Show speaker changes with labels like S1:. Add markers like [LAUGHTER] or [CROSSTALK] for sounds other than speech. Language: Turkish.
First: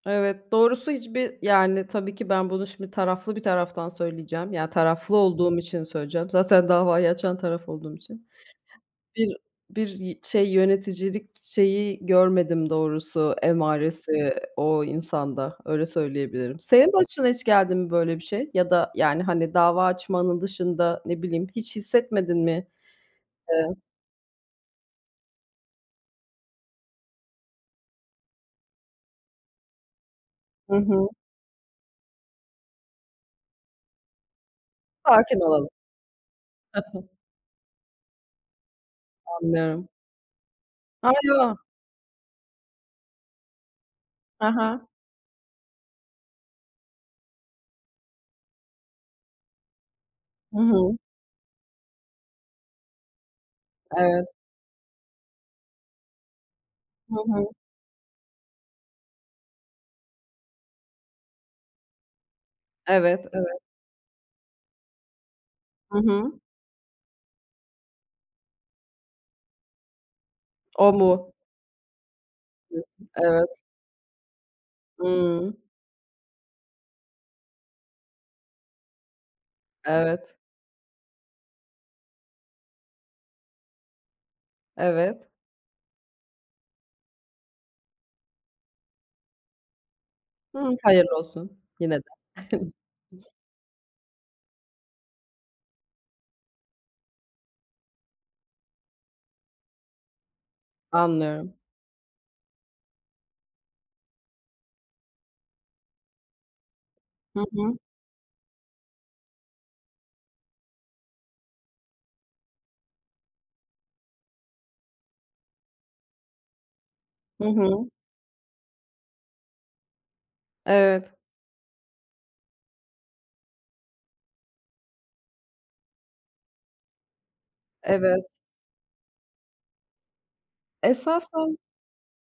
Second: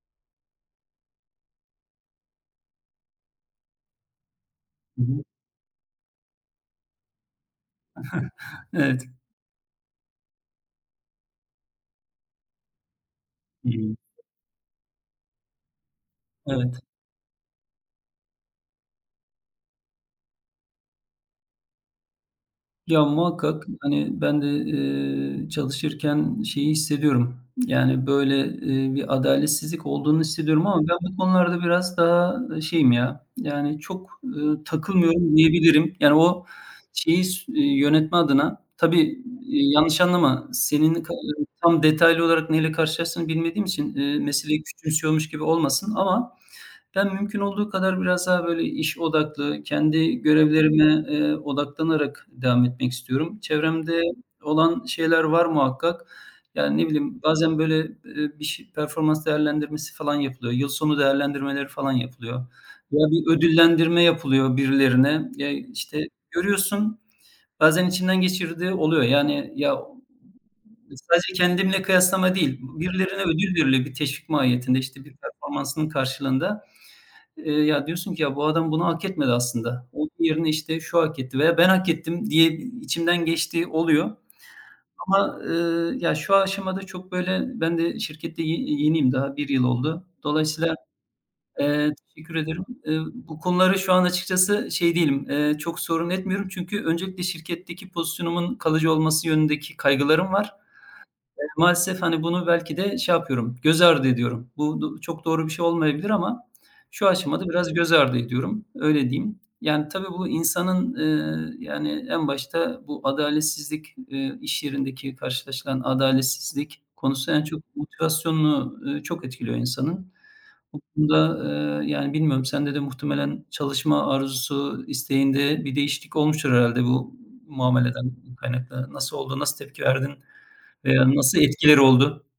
S1: Evet, doğrusu hiçbir Yani, tabii ki ben bunu şimdi taraflı bir taraftan söyleyeceğim. Ya,
S2: Hı
S1: taraflı
S2: hı.
S1: olduğum için söyleyeceğim. Zaten davayı açan taraf olduğum için.
S2: [CHUCKLES] Evet.
S1: Bir bir y şey, yöneticilik şeyi görmedim doğrusu,
S2: I hı.
S1: emaresi o insanda. Öyle söyleyebilirim.
S2: Evet.
S1: Senin başına hiç geldi mi böyle bir şey? Ya da, yani, hani dava açmanın dışında. Ne bileyim, hiç hissetmedin mi?
S2: Ya, muhakkak,
S1: Evet.
S2: hani, ben de, eee, çalışırken şeyi hissediyorum. Yani, böyle, eee, bir adaletsizlik olduğunu hissediyorum
S1: Hı
S2: ama ben
S1: hı.
S2: bu konularda biraz daha, ııı, şeyim ya, yani çok, eee, takılmıyorum
S1: Sakin olalım.
S2: diyebilirim. Yani o
S1: [CHUCKLES]
S2: şeyi sü yönetme adına. Tabii, iii,
S1: Anlıyorum.
S2: yanlış anlama, senin
S1: A, yo!
S2: [UNINTELLIGIBLE] tam detaylı olarak neyle karşılaştığını bilmediğim için, eee,
S1: He
S2: meseleyi
S1: he.
S2: küçümsüyormuş gibi olmasın ama ben mümkün olduğu kadar biraz daha, böyle, iş odaklı kendi görevlerime,
S1: Hıı!
S2: eee, odaklanarak devam etmek istiyorum. Çevremde
S1: Evet.
S2: olan şeyler var muhakkak. Yani ne
S1: Hı
S2: bileyim
S1: hı.
S2: bazen böyle, eee, bir ş performans değerlendirmesi falan yapılıyor. Yıl sonu değerlendirmeleri falan yapılıyor. Ya,
S1: Evet,
S2: bir
S1: evet.
S2: ödüllendirme yapılıyor birilerine. Ya,
S1: Hı
S2: işte,
S1: hı.
S2: görüyorsun. Bazen içinden geçirdiğin oluyor. Yani, ya
S1: O
S2: E,
S1: mu?
S2: sadece kendimle kıyaslama değil. B
S1: Diyorsun.
S2: birilerine ödül
S1: Evet.
S2: veriliyor. Bir teşvik mahiyetinde, işte, bir
S1: Hıı.
S2: performansının karşılığında. Eee, ya, diyorsun ki, "Ya, bu adam bunu hak etmedi aslında. Onun
S1: Evet.
S2: yerine, işte, şu hak etti veya ben hak ettim." diye, iii, içimden geçtiği oluyor.
S1: Evet.
S2: Ama, ııı, ya, şu aşamada çok, böyle, ben de şirkette y ye yeniyim. Daha 1 yıl oldu.
S1: Hıı.
S2: Dolayısıyla,
S1: Hayırlı olsun,
S2: eee
S1: yine de.
S2: Teşekkür ederim.
S1: [CHUCKLES]
S2: Eee, bu konuları şu an açıkçası şey değilim, eee, çok sorun etmiyorum. Çünkü öncelikle şirketteki pozisyonumun kalıcı olması yönündeki kaygılarım var.
S1: Anlıyorum.
S2: [UNINTELLIGIBLE] maalesef, hani, bunu belki de şey yapıyorum, göz ardı ediyorum. Bu d çok doğru bir şey olmayabilir ama şu
S1: Hı
S2: aşamada biraz
S1: hı.
S2: göz ardı ediyorum, öyle diyeyim. Yani tabii, bu insanın, eee, yani, en başta bu adaletsizlik, eee, iş yerindeki karşılaşılan adaletsizlik konusu. En
S1: Hı
S2: çok
S1: hı.
S2: motivasyonunu, ııı, çok etkiliyor insanın. Bu
S1: Evet.
S2: konuda, eee, yani, bilmiyorum sende de muhtemelen çalışma arzusu, isteğinde bir değişiklik olmuştur herhâlde bu muameleden
S1: Evet.
S2: kaynaklı. Nasıl oldu? Nasıl tepki verdin veya nasıl
S1: Esasen
S2: etkileri oldu?